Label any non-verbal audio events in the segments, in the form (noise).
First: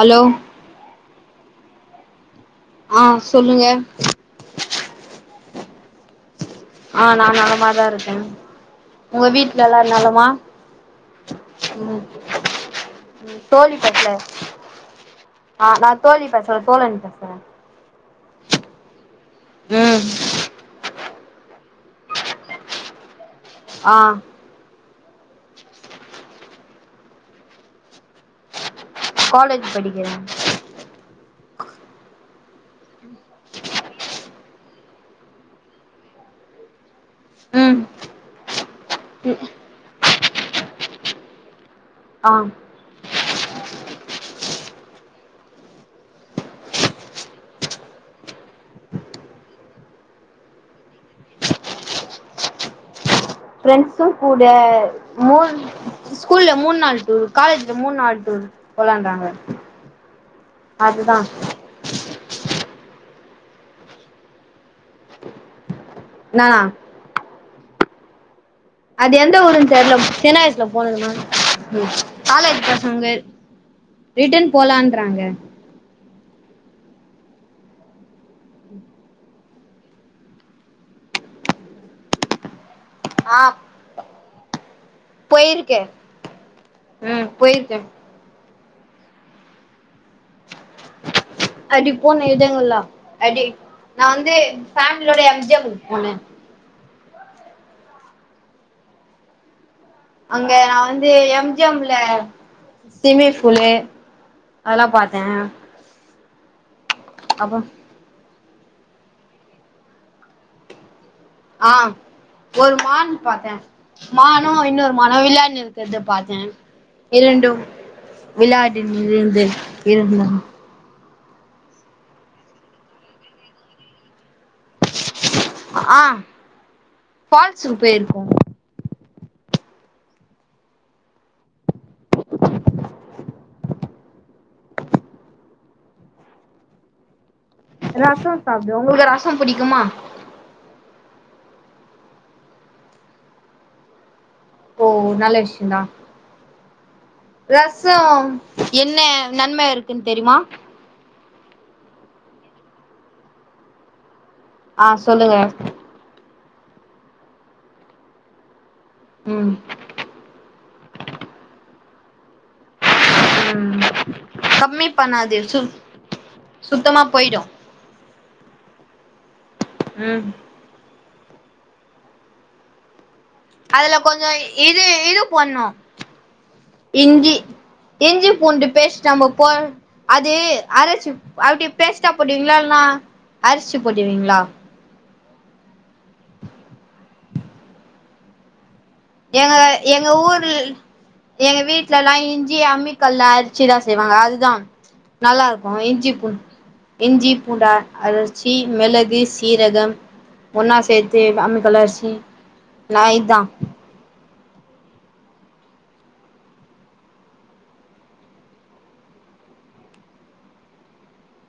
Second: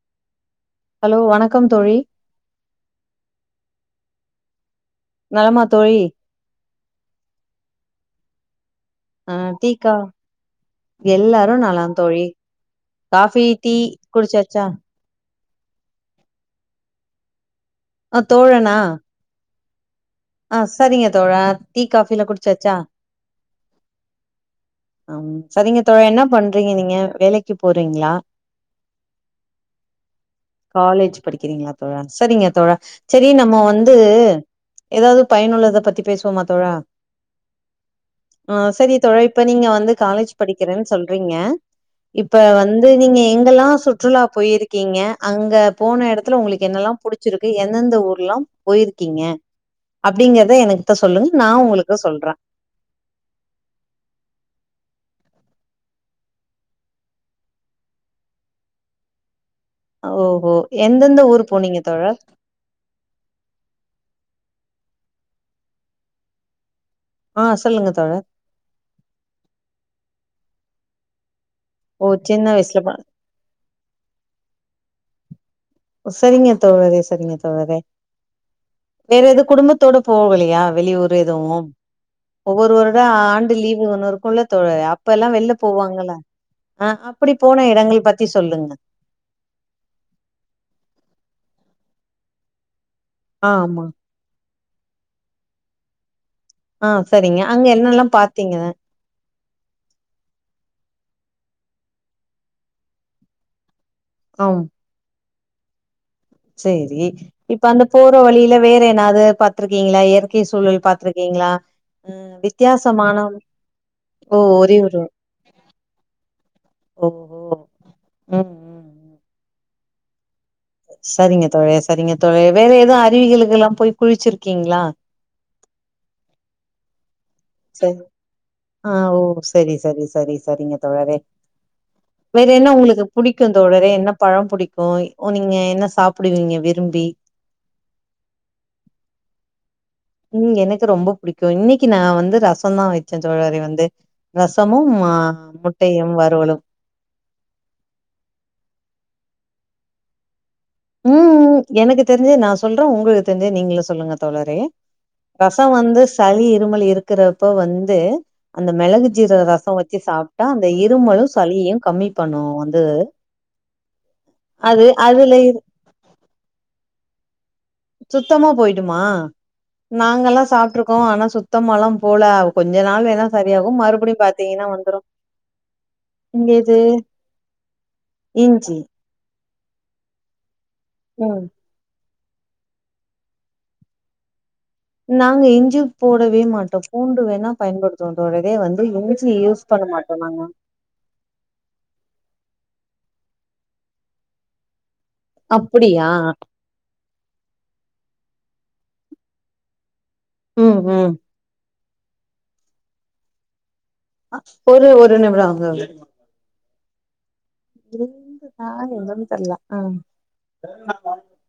Hello hello வணக்கம் தோழி ஆ சொல்லுங்க நலமா தோழி ஆ நா நலமாதா இருக்கே உங்க ஆ வீட்ல எல்லா டீக்கா நலமா எல்லாரு நலம் ம் தோழி ம் காஃபி டீ தோழி பேசல குடிச்சாச்சா ஆ நா நா தோழி பேசல தோழன் பேசற ஆ தோழனா ம் ஆ சரிங்க தோழா டீ காஃபி எல்லா குடிச்சாச்சா ஆ ஆம் சரிங்க தோழா என்ன பண்றீங்க நீங்க வேலைக்கு போறீங்ளா காலேஜ் படிக்கிற காலேஜ் படிக்கிறீங்ளா தோழா சரிங்க தோழா செரி நம்ம வந்து ஏதாவது பயனுள்ளத பத்தி பேசுவோமா தோழா ம் ஆ செரிங்க தோழா இப்ப நீங்க வந்து காலேஜ் படிக்கிறன் சொல்றீங்க ஆ இப்ப வந் து நீங்க எங்கெல்லா சுற்றுலா போயிருக்கீங்க அங்க போன எடத்துல உங்களுக்கு என்னெல்லா புடி ச்சிருக்கு எந்தெந்த ஊர்ல்லா போயிருக்கீங்க அப்டிங்கறத எனக்குத்த சொல்லுங் நா உங்களுக்கு சொல்ற ஃபிரெண்ட்ஸு கூட மூன் ஸ்கூல்ல மூணு நாள் டூரு காலேஜ்ல மூண் நாள் டூரு போலான்றாங்க ஓஹோ அதுதா எந்தெந்த ஊரு போனீங்க தோழர் நா ஆ சொல்லுங்க தோழர் அது எந்த ஊருன் தெர்ல சின்ன வயசுல போனதுமா ம் ஓ சின்ன காலேஜ் வயசுல ப பசங்க ரிட்டன் போலான்றாங்க சரிங்க தோழறே சரிங்க தோழறே வேற எது குடும்பத்தோட போவலையா வெளியூர் எதுவு ஒவ்வொரு வருட ஆ ஆண்டு லீவு ஒண்ணருக்குள்ள தோழரே இப்ப எல்லா வெளில போயிருக்கே போவாங்கள்ள ஆ ம் அப்டி போன போயிருக்கே எடங்கள் பத்தி சொல்லுங்க அடி போனே எடங்கள்ளா அடி ஆ ஆமா நா வந்து ஃபேமிலியோட எம் ஜி எம்க் போன ஆ சரிங்க அங்க என்னெல்லா பாத்தீங்கத அங்க நா வந்து எம் ஜி எம்ல சிம்மிங் ஃபூலு ஆம் அதெல்லா பாத்தே சேரி அப்ப இப்ப அந்த போற வழியில வேற என்னாவது பாத்துருக்கீங்களா இயற்கை சூழல் பாத்துருக் ஆ ஒரு மான் பாத்தே ஓ மானு ஒரே இன்னொரு ஒரு மானு விளையாடின் இருக்கற்த பாத்தே ஓஹோ இரண்டும் ம் ம் விளாட் டின் ம். இருந்து இருந்தன் சரிங்க தோழரே சரிங்க தோழரே வேற எது அருவிகளுக்கெல்லா போய் குளிச்சிருக்கீங்ளா ஆ ஃபால்ஸுக்கு சரி போய்ருக்கோ ஆ ஓ சரி சரி சரி சரிங்க தோழரே வேற என்ன உங்களுக்கு புடிக்கு தோழரோ என்ன பழோ புடிக்கு ஒ நீங்க என்ன சாப்புடுவீங்க விரும்பி ரசோ சாப்டுவே உங்களுக்கு ரசம் புடிக்குமா ம் எனக்கு ரொம்ப புடிக்கு இன்னைக்கு நா வந்து ரச தா வச்சே சோழரே வந்து ரசமு ஓ அ நல்ல முட்டையு வறுவலு ரசம் என்ன நன்ம இருக்குன் தெரியுமா ம் எனக்கு தெரிஞ்சத நா சொல்ற உங்களுக்கு தெரிஞ்சத நீங்களு சொல்லுங்க தோழரே ஆ சொல்லுங்க ரச வந்து சளி இருமல் இருக்கிறப்போ வந்து அந்த மெளகு ஜீரகோ ம் ரசோ வச்சு சாப்ட்டா அந்த இருமலு சளியையு கம்மி பண்ணு வந்து ம் அது கம்மி பண்ணாது அதுல இரு சுத் சுத்தமா போய்டு சுத்தமா போய்ட்டுமா ம் நாங்கல்லா சாப்ட்டுரு க்கோ ஆனா சுத்தமாலா போல கொஞ்ச நாள் வேணா சரியாகும். அதுல மறுபடியும் கொஞ்சோ பாத்தீங்கன்னா இது வந்துரும். இது போட்ணு இங்க இது இஞ்சி இஞ்சி பூண்டு பேஸ்ட் நம்ம போ அது அரைச்சு ம். அப்டி பேஸ்டா போட்வீங்களா இல்னா அரச்சு போட்வீங்களா நாங்க இஞ்சி போடவே மாட்டோ பூண்டு வேணா பயன்படுத்துவோ தோழரே வந்து இஞ் எங்க எங்க ஊர் எங்க வீட்லல்லா இஞ்சிய அம்மிக்கல்ல அரச்சிதா செய்வாங்க அதுதா நல்லாருக்கு அப்படியா? இஞ்சி பூண் இஞ்சி பூண்ட அரச்சி மெளகு சீரக ஒன்னா ம், ம். சேத்து அம்மி கல்லரிச்சு நா இதா தோழி ஒரு நிமிட தோழி இருந்துதா யாரு வந்தன்னு தெர்ல ஆ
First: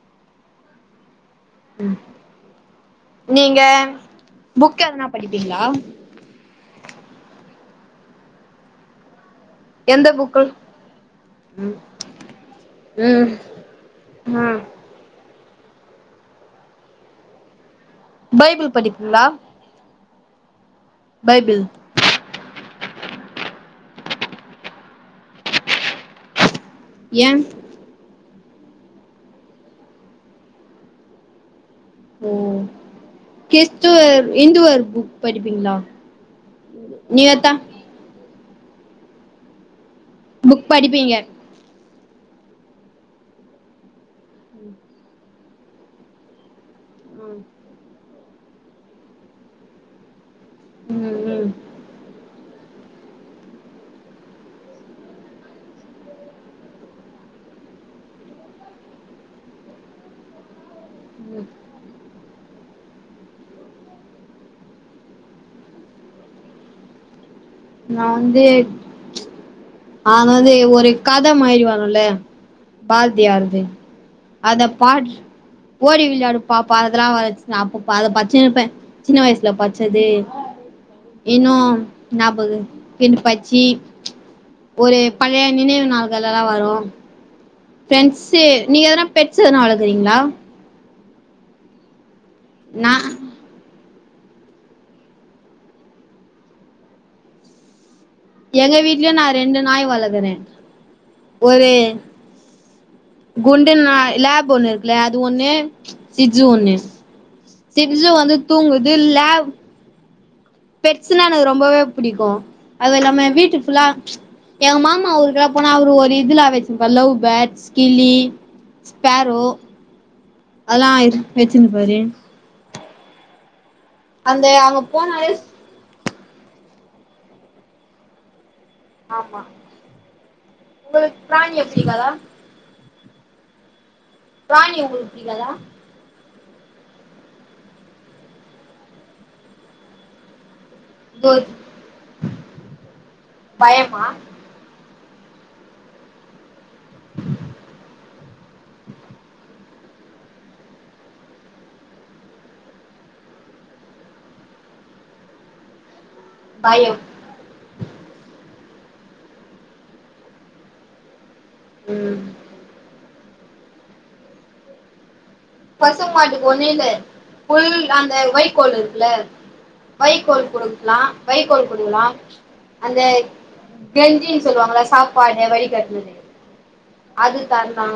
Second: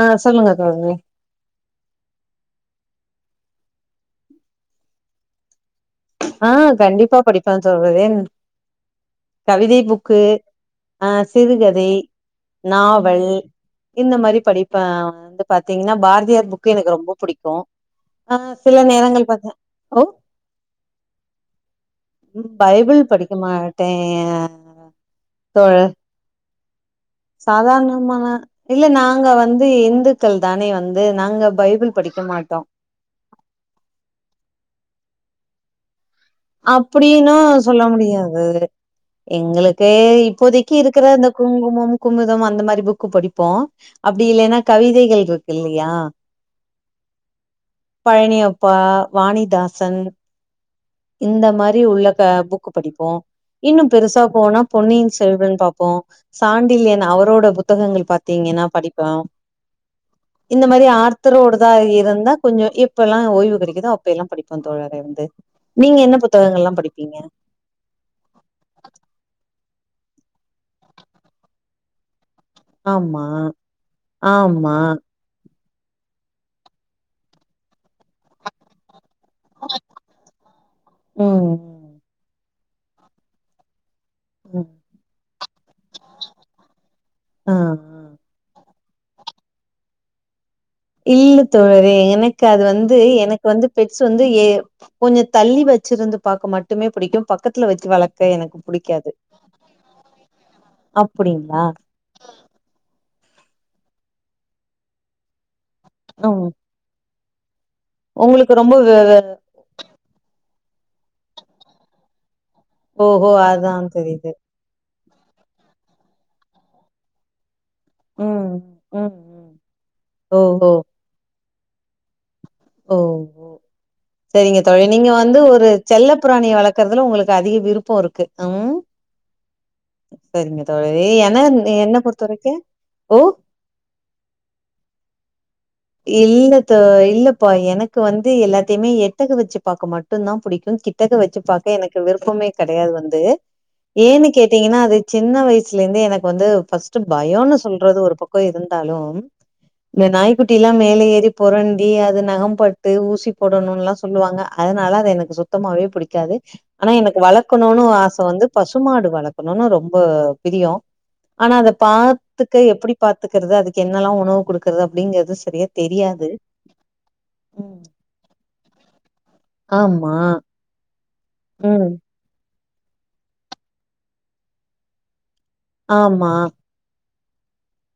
ஆ சொல்லுங்க தோழரே நீங்க புக் எதனா படிப்பீங்களா ஆ கண்டிப்பா படிப்பே தோழரே கவிதை புக்கு ஆ ம் சிறுகதை நாவல் ம் இந்த மாரி ம் படிப்பே வந்து பாத்தீங்கன்னா பாரதியார் புக்கு எனக்கு ரொம்ப புடிக்கு ஆ பைபிள் சில படிப்பீங்களா நேரங்கள் பாத் பைபிள் பைபிள் படிக்க மாட்டே தோழர் ஏ சாதாரணமான இல்ல நாங்க வந்து இந்துக்கள் தானே வந்து நாங்க பைபிள் படிக்க ஓ மாட்டோ கிறிஸ்துவர் இந்துவர் புக் படிப்பீங்களா அப்டின்னு நீங்கத்தா சொல்ல முடியாது எங்களுக்கே புக் இப்போதைக்கி இருக்கிற படிப்பீங்க அந்த குங்குமம் குமுதம் அந்த மாறி புக்கு படிப்போ அப்டி இல்லைன்னா கவிதைகள் இருக்கு இல்லையா ம் பழனியப்பா வாணிதாசன் ம் இந்த ம் மாரி உள்ள க புக்கு படிப்போ இன்னு பெருசா போனா பொன்னின் செல்வன் பாப்போ சாண்டில் என அவரோட புத்தகங்கள் பாத்தீங்கன்னா படிப்பே இந்த மாரி ஆர்த்தரோடதா இருந்தா கொஞ்சோ எப் பெல்லா ஓய்வு கெடைகிதோ அப்பெல்லா படிப்போ தோழரே வந்து நீங்க என்ன புத்தகங்கள்லா படிப்பீங்க நா வந்தே நாங் வந்து ஒரு கத மாரி வருல்ல ஆமா பார்தியார்து அத ஆமா பாட் ஓடி விளையாடு பாப்பா அதெல்லா வரச்சி அப்ப அத பச்சினிறுபே சின்ன வய்ஸ் ல பச்சது இன்னே ம் (unintelligible) பின் பச்சி ம் ஒரு பழைய நினைவு நாள்கள் எல்லா வரு ஆ ஃப்ரெண்ட்ஸு நீங்க எதனா பெட்ஸ் எதனா வளக்குறீங்களா இல்ல தோழரே எனக்கு அது வந்து நான் எனக் கு வந்து பெட்ஸ் வந்து ஏ கொஞ்சோ தள்ளி வச்சிருந்து பாக்க மட்டுமே பிடிக்கு பக்கத்துல வச்சு வளக் எங்க வீட்லயு நா ரெண்டு நாய் வளக்குறே அப்டிங்களா ஒரு குண்டு நாய் லேப் ஒன்னு இருக்குல அது ஒன்னு சி்ட்ஸ் ம் ஒன்னு சிடஸ் வந்து உங்களுக்கு ரொம்ப தூங்குது வெ வெ லே பெட்ஸ்ன்னா எனக்கு ரொம்பவே புடிக்கு அது இல்லாம ஓஹோ வீட்டு அதா ஃபுல்லா தெரியுது எங்க மாமா ஊருக்குல்லா போனா அவரு ஒரு இதுல வச்சிருப்பா லவ் பேட்ஸ் கிளி, ம் ம் ஸ்பரோ ம் ஓஹோ அதல்லா இரு வச்சினுப்பாரு ஓ அந்த சரிங்க அங்க தோழி நீங்க போனாலே வந்து ஒரு செல்லப்பிராணிய வளக்கறதுல உங்களுக்கு அதிக விருப்போ இருக்கு அம் ஆமா சரிங்க தோழி உங்களுக்கு ஏன்னா பிராணிய என்ன பிடிக்காதா பொறுத்த வரைக்கு ஓ பிராணி உங்களுக்கு புடிக்காதா இல்லத்தோ இல்லப்பா எனக்கு வந்து எல்லாத்தயுமே எட்டக வச்சு பாக்க மட்டும்தா புடிக்கு கிட் டக தோ வச்சு பாக்க எனக்கு விருப்பமே கெடையாது வந்து பயமா ஏன்னு கேட்டீங்கன்னா அது சின்ன வயசுல இருந்தே எனக்கு வந்து ஃபஸ்ட்டு பயொனு சொல்றது ஒரு பக்கொ இருந்தாலு இந்த நாய் குட்டில்லா மேல ஏறி புரண்டி அது நகம்பட்டு ஊசி போடணும்லா சொல்லுவாங்க அதனால அது எனக்கு சு சுத்தமாவே புடிக்காதே ஆனா பயம் எனக்கு வளக்கோணோன்னு ஆச வந்து பசுமாடு வளக்கோணோன்னு ரொம்ப பிரியோ ஆனா அத ம் பாத்துக்கே எப்பிடி பாத்துக்கறது அதுக்கு என்னெல்லா உணவு குடுக்குறது அப்பிடிங்க பசு மாட்டுக்கு ஒன்னு யில்லே புல் ம் அந்த வைக்கோள் இருக்குல ஆமா. வைக்கோள் கொடுக்கலா வைக்கோள் ம். கொடுக்கலா அந்த கெஞ்சினு சொல்லுவாங்களா சாப்பாடு வை க்கது ஆமா. (inaudible) அது தர்னோ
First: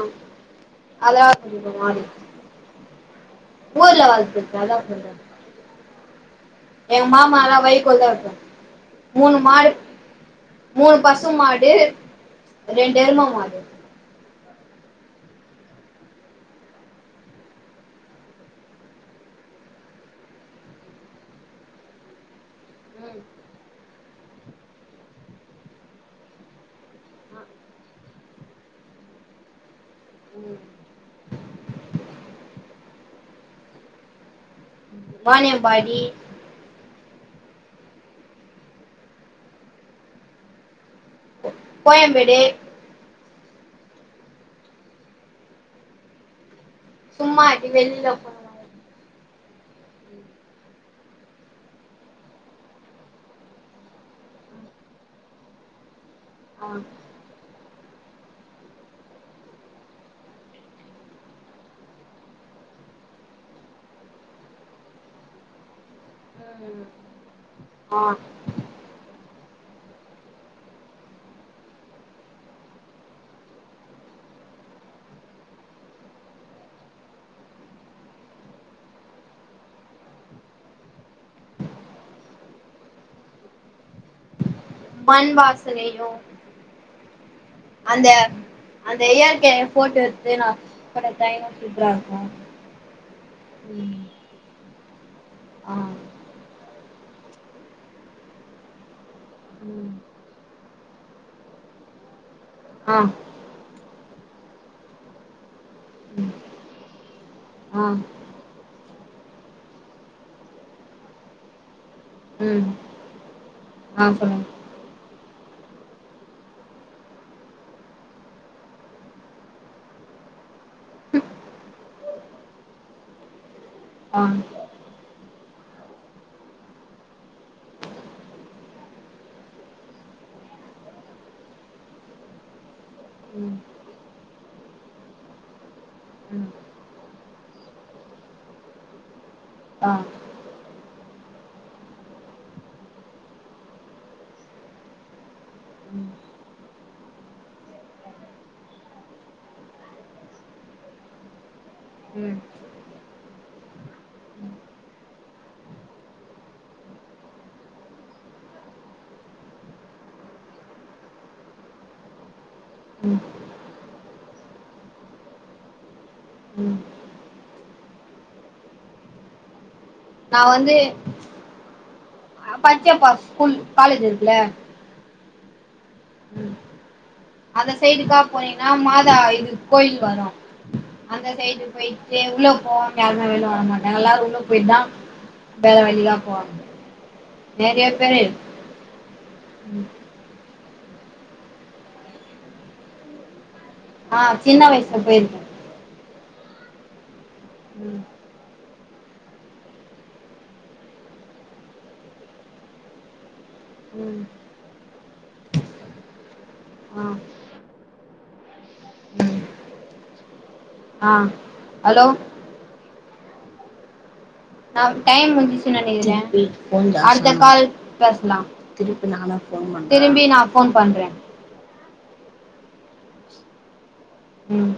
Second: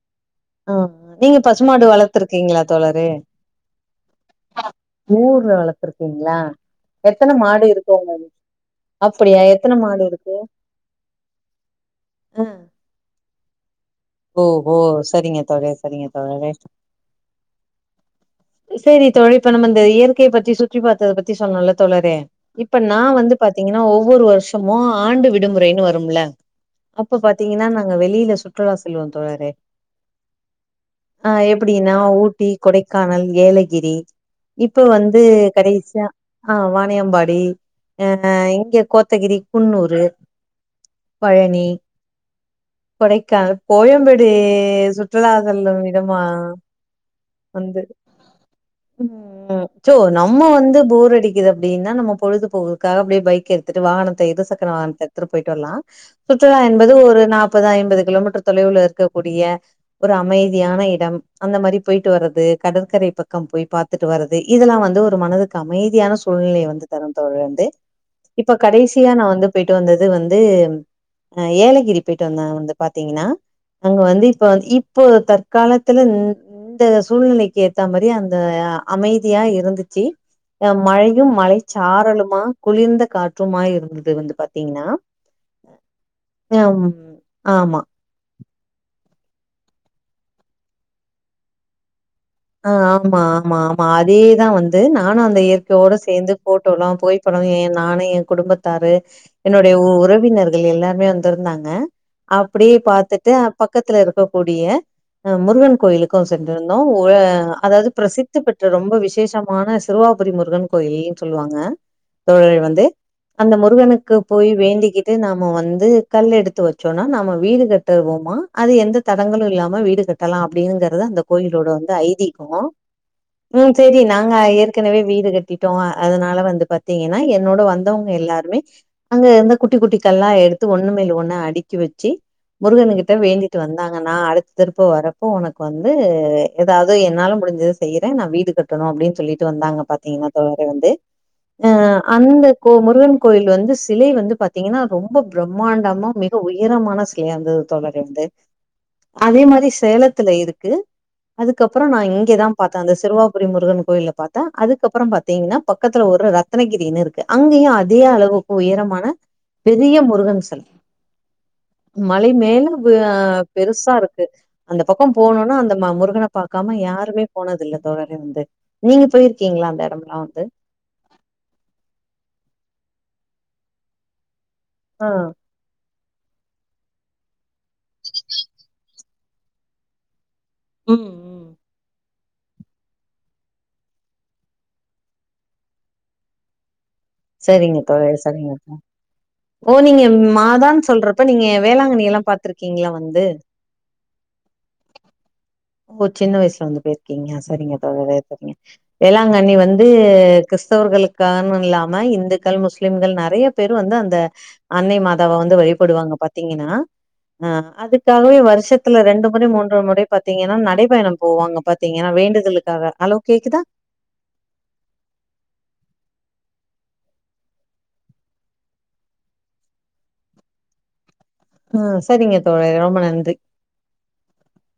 ஆ நீங்க பசுமாடு வளத்திருக்கீங்களா தோழரே ஊர்ல வளத்திர்கே அதா சொல்றே ஊர்ல வளத்திருக்கீங்களா எங்க மாமால வய்கோள்தா வெய்க்கு மூனு அப்படியா மாடு எத்தன இருக்கு? மூனு பசு மாடு ரெண்டு எரும மாடு ஓ ஓ செரிங்க தோழி செரிங்க தோழரே செரி தோழி இப்ப நம்ம இந்த இயற்கை பத்தி சுற்றி பாத்தத பத்தி சொன்னோன்ல்ல தோழரே இப்ப நா ம் வந்து பாத்தீங்கன்னா ஒவ்வொரு வருஷமோ ஆண்டு விடுமுறைன்னு வரும்ல அப்பே பாத்தீங்கன்னா நாங்க வெளியில சுற்றுலா செல்வோ தோழரே ஆ எப்பிடின்னா ஊட்டி, கொடைக்கானல், ஏலகிரி இப்ப வந்து வாணியம்பாடி கடைசியா ஆ வாணியம்பாடி ஆ இங்க கோத்தகிரி, குன்னூரு, பழனி, கோயம்பேடு கொடைக்கான கோயம்பேடு சுற்றுலாதலு விடுமா சும்மா இப்டி வந்து வெளில போனோ ம் சோ நம்ம வந்து போர் அடிக்குது அப்பிடின்னா நம்ம பொழுதுபோவதுக்காக அப்டியே பைக் எடுத் துட்டு வாகனத்த இரு சக்கர வாகனத்த எடுத்துட்டு போயிட்டு வர்லா சுற்றுலா ஆ என்பது ஒரு நா ப்பது ஐம்பது கிலோமீட்டர் தொலைவில இருக்கக்கூடிய ஒரு அமைதியான இடம் அந்த மாரி போயிட்டு வரது கடற்கரை பக்கம் போய் பாத்துட்டு வரது இதெல்லாம் வந்து ஒரு மனதுக்கு அமைதியான சூழ்நிலை ம் வந்து தரும் தோழி வந்து இப்ப கடைசியா நா வந்து போயிட்டு வந்தது வந்து அ ஏலகிரி போயிட்டு வந்தே வந்து பாத்தீங்கன்னா அங்க வந்து இப்ப வந் இப்போ தற்காலத்துல இந்த சூழ்நிலைக்கேத்த மாரி அந்த அமைதியா இருந்துச்சி ஆ மழையு மழை சாரலுமா குளிர்ந்த காற்றுமா இருந்தது வந்து பாத்த மண்வாசனையு ம் ஆமா அந்த அந்த இயற்கைய போட்டோ எடுத்து நா போட்ட டைமு சூப்பரா இருக்கு அ ஆமா ஆமா ஆமா ம் அதே தா வந்து நானு அந்த ஆ இயற்கையோட சேந்து போட்டோல்லா போயி அப்றோ எ நானு எ குடும்பத்தாரு என்னோடைய உ ம் உறவினர்கள் எல்லாருமே வந்திருந்தாங்க அப்படியே ஆ ம் பாத்துட்டு பக்கத்துல இருக்கக்க கூடிய ஆ முருகன் கோயிலுக்கு சென்றிருந்தோ (unintelligible) ஆ அதாவ்து பிரசித்த பெற்ற ரொம்ப விசேஷமான சிறுவாபுரி முருகன் கோயில்ன் சொல்லுவாங்க தோழி ம் வந்து அந்த ஆ முருகனுக்கு சொல்லுங்க போயி வேண்டிக்கிட் டு நாம வந்து கல் எடுத்து வச்சோனா நாம வீடு கட்டுவோமா அது எந்த தடங்களு இல்லாம வீடு கட்ட லா அப்பிடிங்கிறது அந்த கோயிலோட வந்து ஐதீகோ ம் செரி ஆ நாங்க ம் ஏற்கனவே வீடு கட்டிட்டோ அதனால வந்து பாத்தீங்கன்னா என்னோட வந்தவங்கே எல்லாருமே அங்க இருந்த குட்டி குட்டி கல்லா எடுத்து ஒண்ணு மேல ஒண்ணு அடுக்கி வெச்சி முருகனுகிட்ட வேண்டிட்டு ம் வந்தாங்க நா அடுத்த திருப்பு வரப்போ உனக்கு வந்து எதாவ்து என்னால முடிஞ்சத செய்றே நா வீடு கட்டணு அப்டின் சொல்லிட்டு வந்தாங்க ஆ பா்த்தீங்கன்னா தோழரே வந்து அ அந்த கோ முருகன் கோயில் வந்து சிலை வந்து பாத்தீங்கன்னா ரொம்ப ம் பிரம்மாண்டமா மிக உயரமான சிலை அந்த தோழரே வந்து அதே மாரி சேலத்துல இருக்கு அதுக்கப்றோ நா ம் இங்கேதா பாத்தே அந்த சிறுவாபுரி முருகன் கோயில பாத்தே அதுக்கப்றோ பாத் பாத்தீங்கன்னா பக்கத்துல ஒரு ரத்னகிரினு இருக்கு அங்கயு அதே அளவுக்கு உயரமான பெரிய முருகன் சிலை மலை மேல அ பெருசா இருக்கு அந்த பக்கோ போனுனா அந்த ம முரு கன பாக்காம ம் யாருமே போனதில்ல தோழரே வந்து நீங்க போயிருக்கீங்ளா அந்த எடம் நா வந்து பச்சையப்பாஸ் ஸ்கூல் காலேஜ் இருக்குல ஆ ம் அந்த சைடுக்கா போனீங்கன்னா மாதா இது கோயில் வரும் ம், அந்த ம். சைடு போயி ட்டு உள்ள போவாங்க யாருமே வெளில வரமாட்டாங்க எல்லாரு உள்ள போய்ட் தா த வெளில போவாங்க செரிங்க நெறைய தோழி பேரு செரிங்க ஓ நீங்க மாதான்னு சொல்றப்ப நீங்க வேளாங்கண்ணி எல்லா பாத்துருக்கீங்ளா வந்து ஆ சின்ன வயசுல போய்ருக்கே ஓ சின்ன வயசுல வந்து போயிருக்கீங்க சரிங்க ம் தோழரே சரிங்க வேளாங்கண்ணி வந்து கிறிஸ்தவர்களுக்கான இல்லாம இந்துக்கள் முஸ்லிம்கள் நெறைய பேரு வந்து அந்த ம் அன்னை மாதாவா வந்து வழிபடுவாங்க பாத்தீங்கன்னா ஆ அதுக்காகவே வருஷத்துல ரெண்டு முறை மூன்று முறை பாத்தீங்கன்னா நடை ஆ பயணம் போவாங்க ஹலோ பாத்தீங்கன்னா வேண்டுதலுக்காக ஹலோ கேக்குதா அ டைம் முடிஞ்சிச்சு நெனைக்கிறே அடுத்த கால் பேசலா திரும்பி நா ஃபோன் பண்றே ஆ சரிங்க தோழரே ரொம்ப நன்றி ம்